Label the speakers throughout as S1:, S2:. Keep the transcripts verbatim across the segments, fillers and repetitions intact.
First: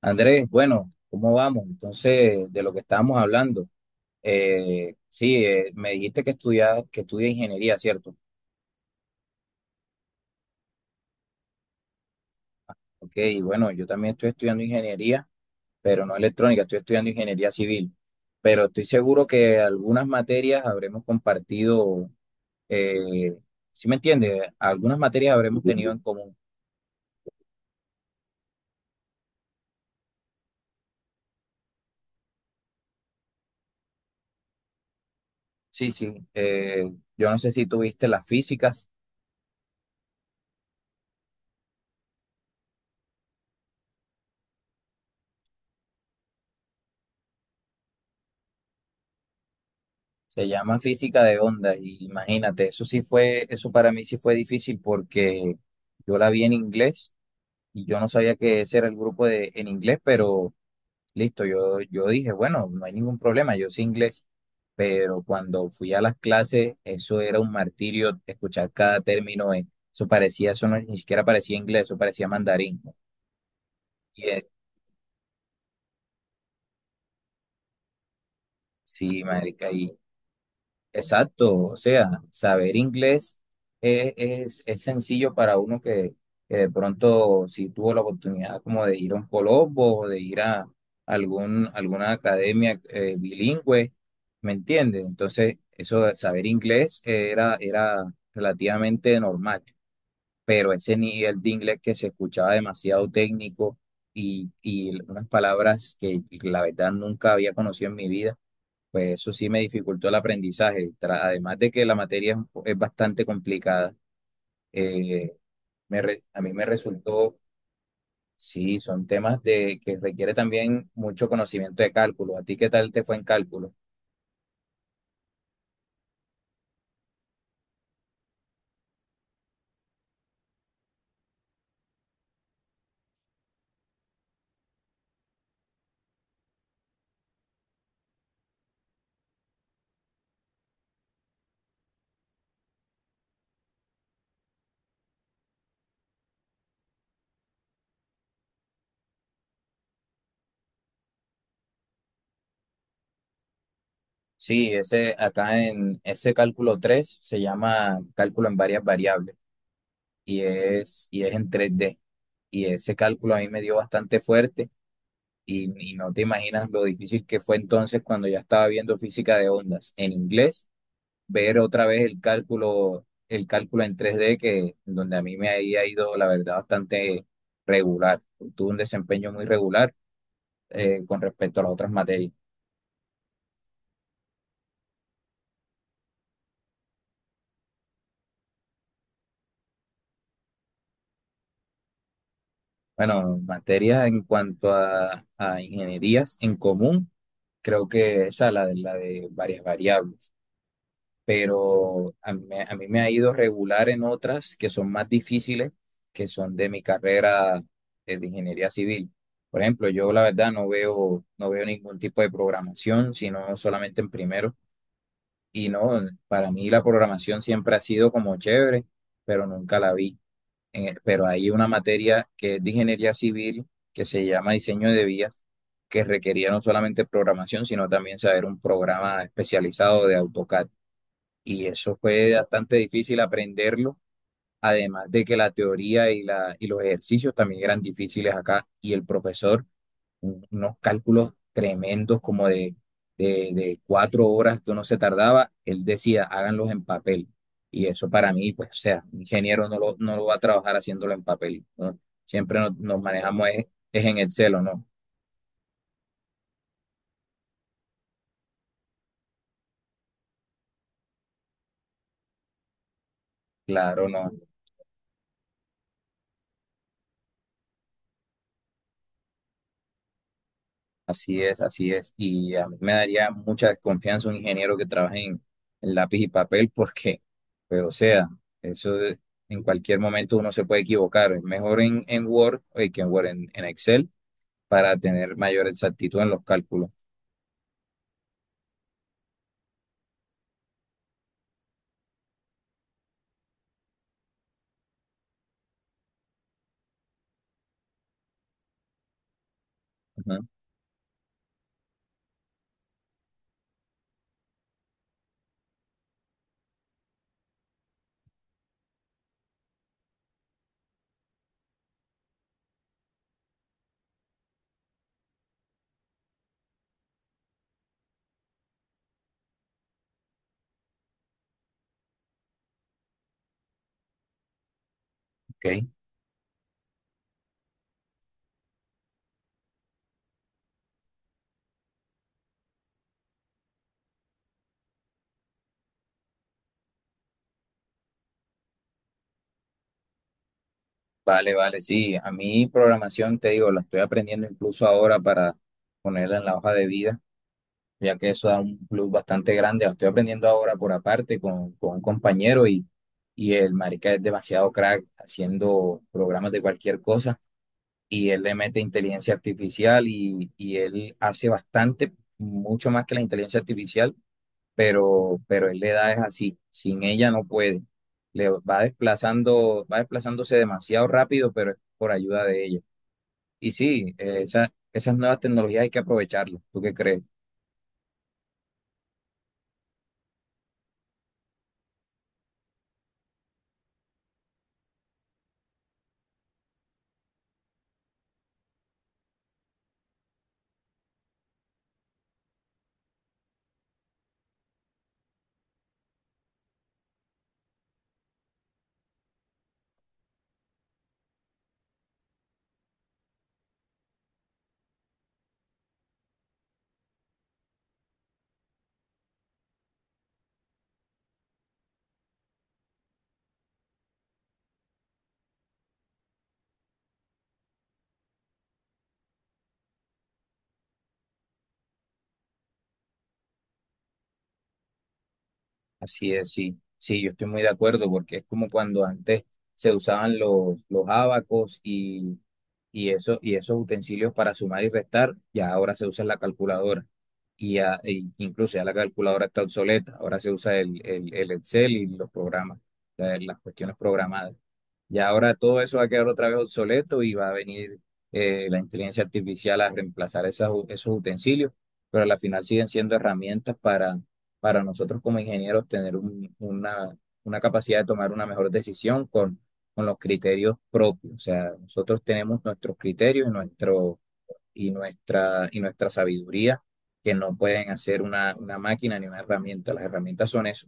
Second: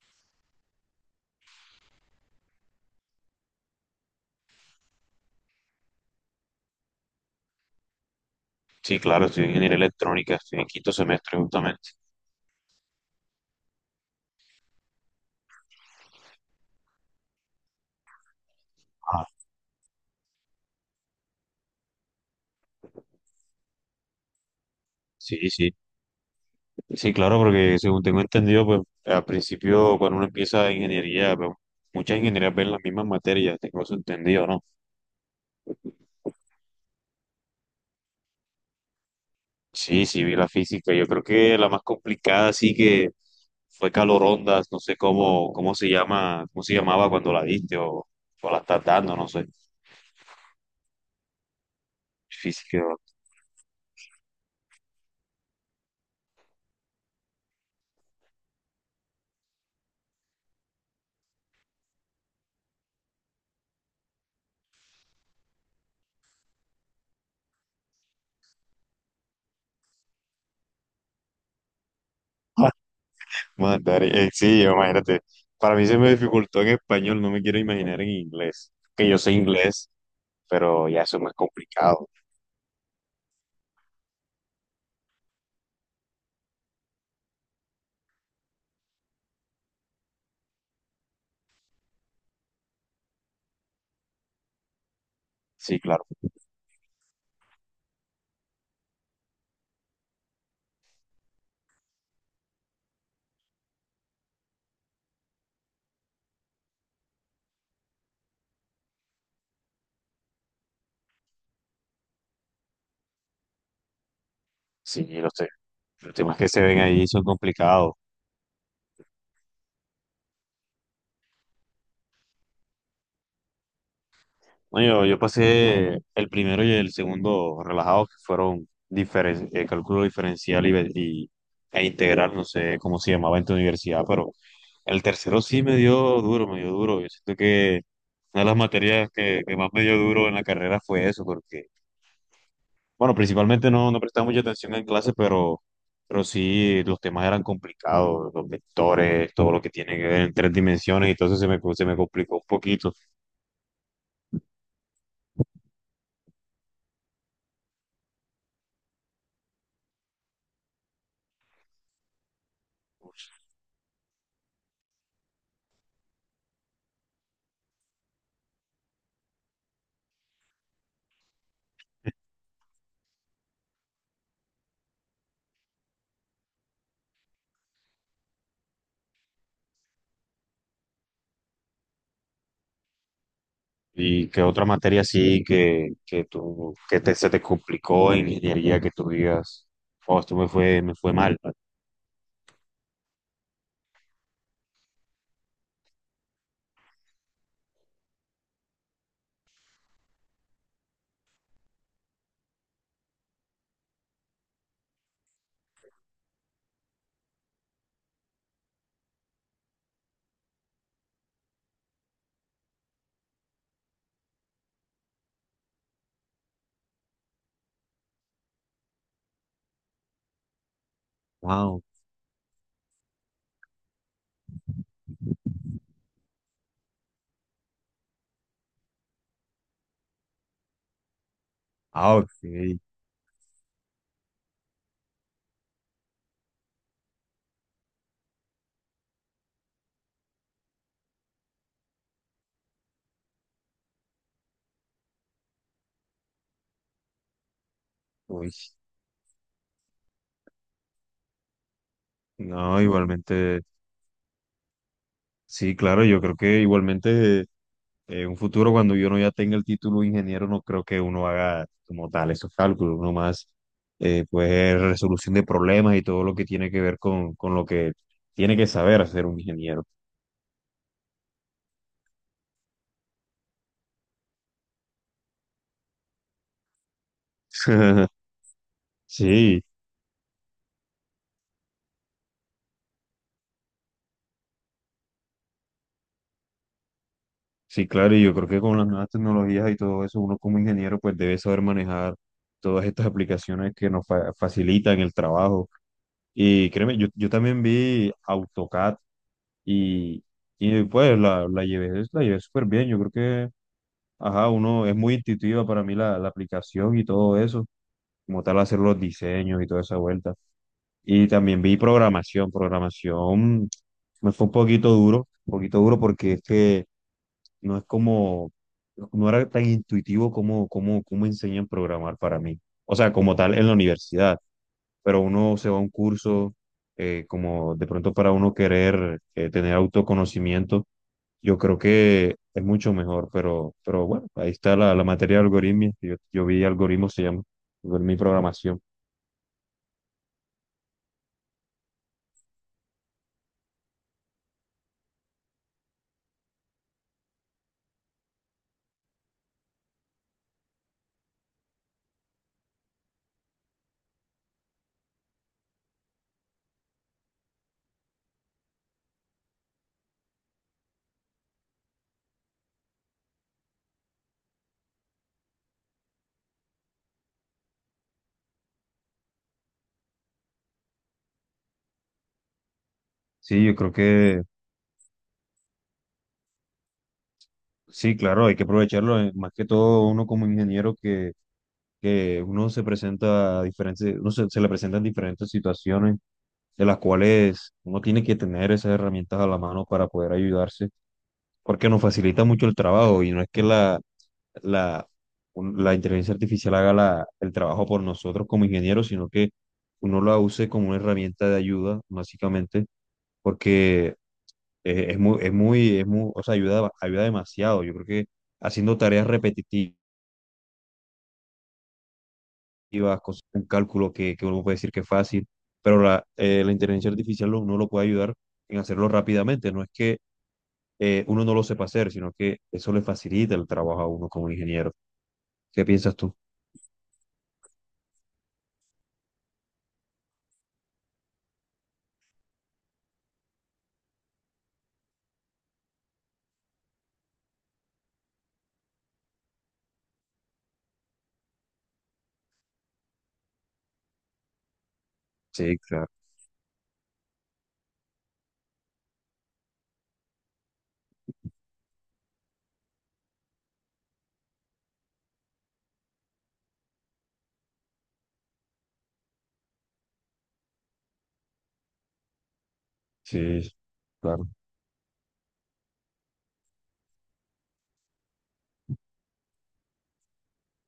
S1: Andrés, bueno, ¿cómo vamos? Entonces, de lo que estábamos hablando, eh, sí, eh, me dijiste que estudias, que estudia ingeniería, ¿cierto?
S2: Sí, claro, estoy en ingeniería electrónica, estoy en quinto semestre justamente.
S1: Ok, y bueno, yo también estoy estudiando ingeniería, pero no electrónica, estoy estudiando ingeniería civil. Pero estoy seguro
S2: Ah,
S1: que algunas materias habremos compartido. eh, ¿sí me entiendes? Algunas materias
S2: sí,
S1: habremos
S2: sí.
S1: tenido en común.
S2: Sí, claro, porque según tengo entendido, pues al principio cuando uno empieza ingeniería, pues, muchas ingenierías ven las mismas materias, tengo eso entendido, ¿no?
S1: Sí, sí. Eh, yo no sé si tuviste las físicas.
S2: Sí, sí, vi la física. Yo creo que la más complicada sí que fue calorondas, no sé cómo, cómo se llama, cómo se llamaba cuando la diste o, o la estás dando, no sé.
S1: Se llama física de ondas y imagínate,
S2: Física.
S1: eso sí fue, eso para mí sí fue difícil porque yo la vi en inglés y yo no sabía que ese era el grupo de en inglés, pero listo, yo, yo dije, bueno, no hay ningún problema, yo sé inglés, pero cuando fui a las clases, eso era un martirio escuchar cada término, eh, eso parecía, eso no- ni siquiera parecía inglés, eso parecía mandarín.
S2: Mandar, eh,
S1: Y,
S2: eh,
S1: eh,
S2: sí, imagínate. Para mí se me dificultó en español, no me quiero imaginar en inglés. Que yo
S1: sí,
S2: sé
S1: marica. y
S2: inglés, pero ya eso es más
S1: Exacto, o
S2: complicado.
S1: sea, saber inglés es, es, es sencillo para uno que, que de pronto si tuvo la oportunidad como de ir a un Colombo o de ir a algún, alguna academia eh, bilingüe, ¿me entiendes? Entonces,
S2: Sí,
S1: eso
S2: claro,
S1: de saber inglés era, era relativamente normal, pero ese nivel de inglés que se escuchaba demasiado técnico y, y unas palabras que la verdad nunca había conocido en mi vida pues eso sí me dificultó el aprendizaje. Tra- Además de que la materia es, un po- es bastante complicada.
S2: sí, lo
S1: eh,
S2: sé.
S1: me
S2: Los
S1: re-
S2: temas
S1: a
S2: que
S1: mí
S2: se
S1: me
S2: ven ahí son
S1: resultó,
S2: complicados.
S1: sí, son temas de que requiere también mucho conocimiento de cálculo. ¿A ti qué tal te fue en cálculo?
S2: No, yo, yo pasé el primero y el segundo relajados, que fueron diferen- eh, cálculo diferencial y, ve- y- e integral, no sé cómo se llamaba en tu universidad, pero el tercero sí me dio duro, me dio duro. Yo siento que una de las materias que, que más me dio duro en la carrera fue eso, porque bueno, principalmente no, no prestaba mucha atención en clase, pero, pero sí los temas eran complicados, los vectores, todo lo que tiene que ver en tres dimensiones, y entonces se me, se me complicó un poquito.
S1: Sí, ese acá en ese cálculo tres se llama cálculo en varias variables y es, y es en tres d. Y ese cálculo a mí me dio bastante fuerte y, y no te imaginas lo difícil que fue entonces cuando ya estaba viendo física de ondas en inglés, ver otra vez el cálculo, el cálculo en tres d, que donde a mí me había ido, la verdad, bastante regular. Tuve un desempeño muy regular eh, con respecto a las otras materias.
S2: ¿Y qué otra materia sí que, que tú, que te, se te complicó en ingeniería que tú digas, oh, esto me fue, me fue mal?
S1: Bueno, materias en cuanto a, a ingenierías en común, creo que esa, la, de- la de varias variables. Pero a mí, me- a mí me ha ido regular en otras que son más difíciles, que son de mi carrera, eh, de ingeniería civil. Por ejemplo, yo la verdad no veo, no veo ningún tipo de programación, sino solamente en primero. Y no, para mí la programación siempre ha sido como chévere, pero nunca la vi. Eh, pero hay una
S2: Wow,
S1: materia que es de ingeniería civil, que se llama diseño de vías, que requería no solamente programación, sino también saber un programa especializado de AutoCAD y eso
S2: ah, ok.
S1: fue bastante difícil aprenderlo, además de que la teoría y, la, y los ejercicios también eran difíciles acá y el profesor, un- unos cálculos tremendos como de, de, de cuatro horas que uno se tardaba, él decía, háganlos en papel. Y eso para
S2: Uy,
S1: mí, pues, o sea, un ingeniero no lo, no lo va a trabajar haciéndolo en papel, ¿no? Siempre nos,
S2: no,
S1: nos manejamos
S2: igualmente.
S1: es, es en Excel, ¿o no?
S2: Sí, claro, yo creo que igualmente en un futuro cuando yo no ya tenga el título de ingeniero, no creo que uno haga como tal esos cálculos, uno más
S1: Claro,
S2: eh,
S1: no.
S2: pues resolución de problemas y todo lo que tiene que ver con, con lo que tiene que saber hacer un ingeniero.
S1: Así es, así es. Y a mí me daría mucha desconfianza un ingeniero que trabaje en, en lápiz y papel porque, pues, o sea, eso es- en
S2: Sí,
S1: cualquier momento uno se puede equivocar. Es mejor en, en Word, eh, que en Word, en, en Excel, para tener mayor exactitud en los cálculos.
S2: sí, claro, y yo creo que con las nuevas tecnologías y todo eso, uno como ingeniero pues debe saber manejar todas estas aplicaciones que nos fa- facilitan el trabajo. Y créeme, yo, yo también vi AutoCAD.
S1: Ujú,
S2: Y pues la, la llevé, la llevé súper bien. Yo creo que, ajá, uno es muy intuitiva para mí la, la aplicación y todo eso, como tal hacer los diseños y toda esa vuelta. Y también vi programación. Programación me fue un poquito duro, un poquito duro porque es que no es como, no era tan intuitivo como, como, como enseñan a programar para mí. O sea, como tal en la universidad, pero uno se va a
S1: ok.
S2: un curso eh, como de pronto para uno querer eh, tener autoconocimiento, yo creo que es mucho mejor, pero, pero bueno, ahí está la, la materia de algoritmos, yo, yo vi algoritmos, se llama, algoritmo y programación.
S1: Vale, vale, sí. A mí programación, te digo, la estoy aprendiendo incluso ahora para ponerla en la hoja de vida, ya que eso da un plus bastante grande. Lo estoy aprendiendo ahora por aparte con, con un compañero y, y el marica es demasiado crack haciendo programas de cualquier cosa y él le mete inteligencia artificial y, y él hace bastante, mucho más que la inteligencia artificial, pero, pero él le da es así, sin ella no puede. Le va desplazando, va desplazándose demasiado rápido, pero es por ayuda de ella.
S2: Sí,
S1: Y
S2: yo creo
S1: sí, eh,
S2: que
S1: esa- esas nuevas tecnologías hay que aprovecharlas. ¿Tú qué crees?
S2: sí, claro, hay que aprovecharlo, eh, más que todo uno como ingeniero que, que uno se presenta a diferentes, uno se, se le presentan diferentes situaciones de las cuales uno tiene que tener esas herramientas a la mano para poder ayudarse, porque nos facilita mucho el trabajo y no es que la la, un- la inteligencia artificial haga la- el trabajo por nosotros como ingenieros, sino que uno la use como una herramienta de ayuda, básicamente, porque eh, es muy, es muy, es muy, o sea, ayuda, ayuda demasiado. Yo creo que haciendo tareas repetitivas, cosas, un cálculo que, que uno puede decir que es fácil, pero la, eh, la inteligencia artificial lo- uno lo puede ayudar en hacerlo rápidamente. No es que eh, uno no lo sepa hacer, sino que eso le facilita el trabajo a uno como ingeniero. ¿Qué piensas tú?
S1: Así es, sí, sí, yo estoy muy de acuerdo porque es como cuando antes se usaban los, los abacos y, y, eso, y esos utensilios para sumar y restar, ya ahora se usa la calculadora y ya, e incluso ya la calculadora está obsoleta, ahora se usa el, el, el Excel y los programas, la- las cuestiones programadas. Ya ahora
S2: Sí,
S1: todo eso va a
S2: claro.
S1: quedar otra vez obsoleto y va a venir eh, la inteligencia artificial a reemplazar esas u- esos utensilios, pero al final siguen siendo herramientas para nosotros como ingenieros tener un- una, una capacidad de tomar una mejor decisión con, con los criterios propios. O sea, nosotros tenemos nuestros criterios y,
S2: Sí,
S1: nuestro,
S2: claro.
S1: y, nuestra, y nuestra sabiduría que no pueden hacer una, una máquina ni una herramienta. Las herramientas son eso.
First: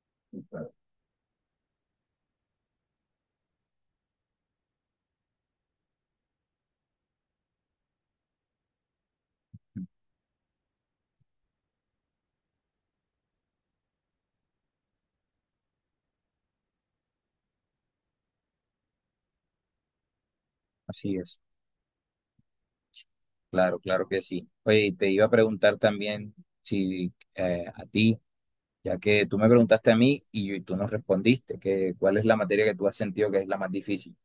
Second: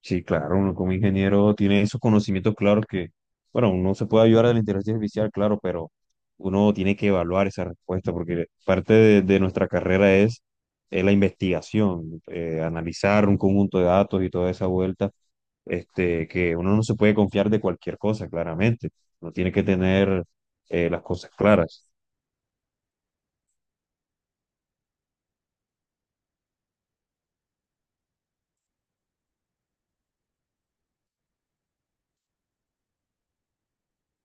S2: Sí, claro, uno como ingeniero tiene esos conocimientos claros que, bueno, uno se puede ayudar de la inteligencia artificial, claro, pero uno tiene que evaluar esa respuesta porque parte de, de nuestra carrera es, es la investigación, eh, analizar un conjunto de datos y toda esa vuelta, este, que uno no se puede confiar de cualquier cosa, claramente. Uno tiene que tener eh, las
S1: Así
S2: cosas
S1: es.
S2: claras.
S1: Claro, claro que sí. Oye, y te iba a preguntar también si eh, a ti, ya que tú me preguntaste a mí y, yo- y tú no respondiste, que, ¿cuál es la materia que tú has sentido que es la más difícil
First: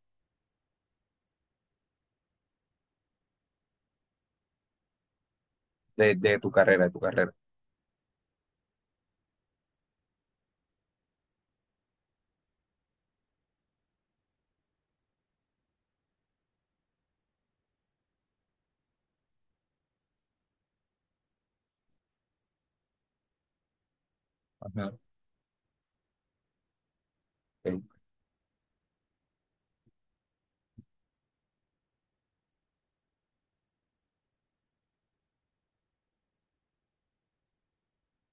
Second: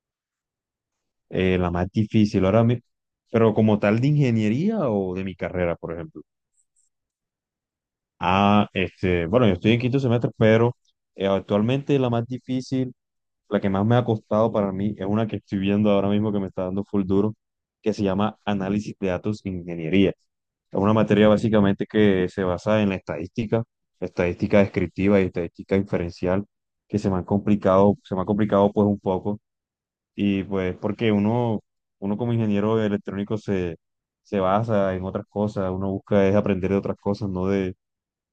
S2: Eh, la más difícil ahora mismo, pero como tal de ingeniería o de mi carrera, por
S1: de,
S2: ejemplo.
S1: de tu carrera, de tu carrera?
S2: Ah, este, bueno, yo estoy en quinto semestre, pero eh, actualmente la más difícil, la que más me ha costado para mí, es una que estoy viendo ahora mismo que me está dando full duro, que se llama Análisis de Datos e Ingeniería. Es una materia básicamente que se basa en la estadística, estadística
S1: Ajá.
S2: descriptiva y estadística inferencial, que se me han complicado,
S1: Ok,
S2: se me ha complicado pues un poco y pues porque uno, uno como ingeniero electrónico se, se basa en otras cosas, uno busca es aprender de otras cosas, no de,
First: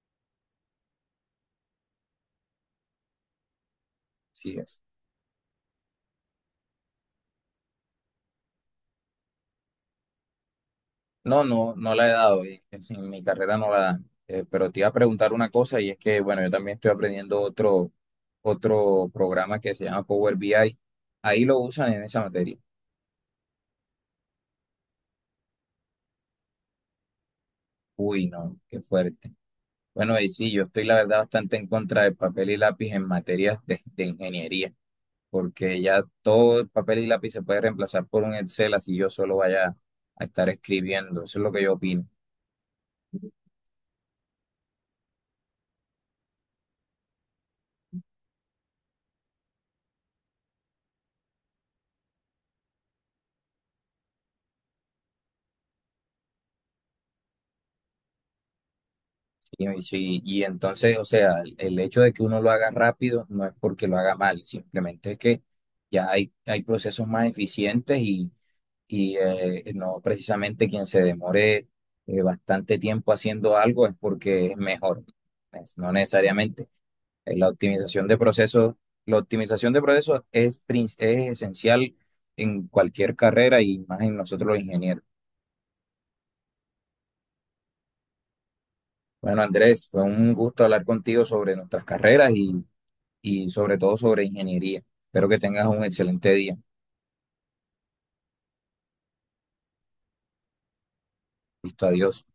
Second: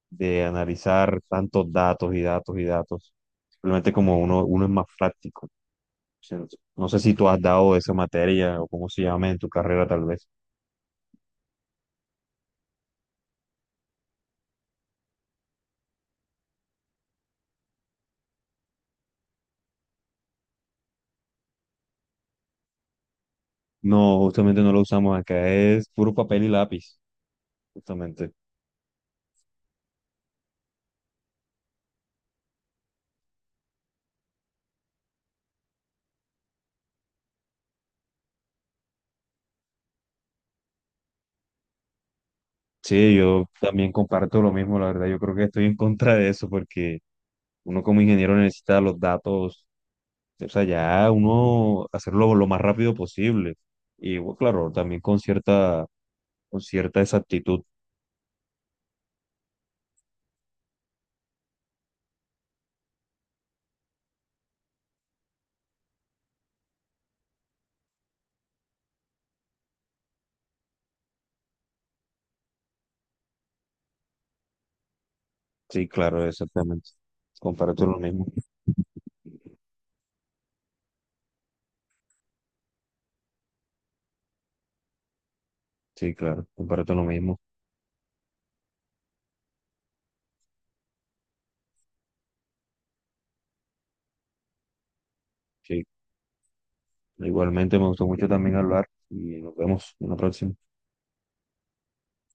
S2: de analizar tantos datos y datos y datos. Simplemente como uno,
S1: sí
S2: uno es
S1: es.
S2: más práctico. ¿Cierto? No sé si tú has dado esa materia o cómo se llama en tu carrera tal vez.
S1: No, no, no la he dado, y es en mi carrera no la dan. Eh, pero te iba a preguntar una cosa y es que, bueno, yo también estoy aprendiendo otro, otro programa que se llama Power B I. Ahí lo usan en esa materia.
S2: No, justamente no lo usamos acá, es puro papel y lápiz,
S1: Uy,
S2: justamente.
S1: no, qué fuerte. Bueno, y sí, yo estoy la verdad bastante en contra de papel y lápiz en materias de, de ingeniería, porque ya todo el papel y lápiz se puede reemplazar por un Excel, así yo solo vaya a estar escribiendo. Eso es lo que yo opino.
S2: Sí, yo también comparto lo mismo, la verdad. Yo creo que estoy en contra de eso porque uno como ingeniero necesita los datos, o sea, ya uno hacerlo lo más rápido posible. Y bueno, claro, también con cierta, con cierta exactitud.
S1: Y, y sí, y entonces, o sea, el, el hecho de que uno lo haga rápido no es porque lo haga mal, simplemente es que ya hay, hay procesos más eficientes y, y, eh, no precisamente quien se demore eh, bastante tiempo haciendo algo es porque es mejor, es-
S2: Sí,
S1: no
S2: claro,
S1: necesariamente.
S2: exactamente.
S1: Eh, La
S2: Comparto lo
S1: optimización de
S2: mismo.
S1: procesos, la optimización de procesos es, prin- es esencial en cualquier carrera y más en nosotros los ingenieros.
S2: Sí, claro, comparto lo mismo.
S1: Bueno, Andrés, fue un gusto hablar contigo sobre nuestras carreras y sobre todo sobre ingeniería. Espero que tengas un
S2: Sí,
S1: excelente día.
S2: igualmente me gustó mucho también hablar y nos vemos en la próxima.
S1: Listo, adiós.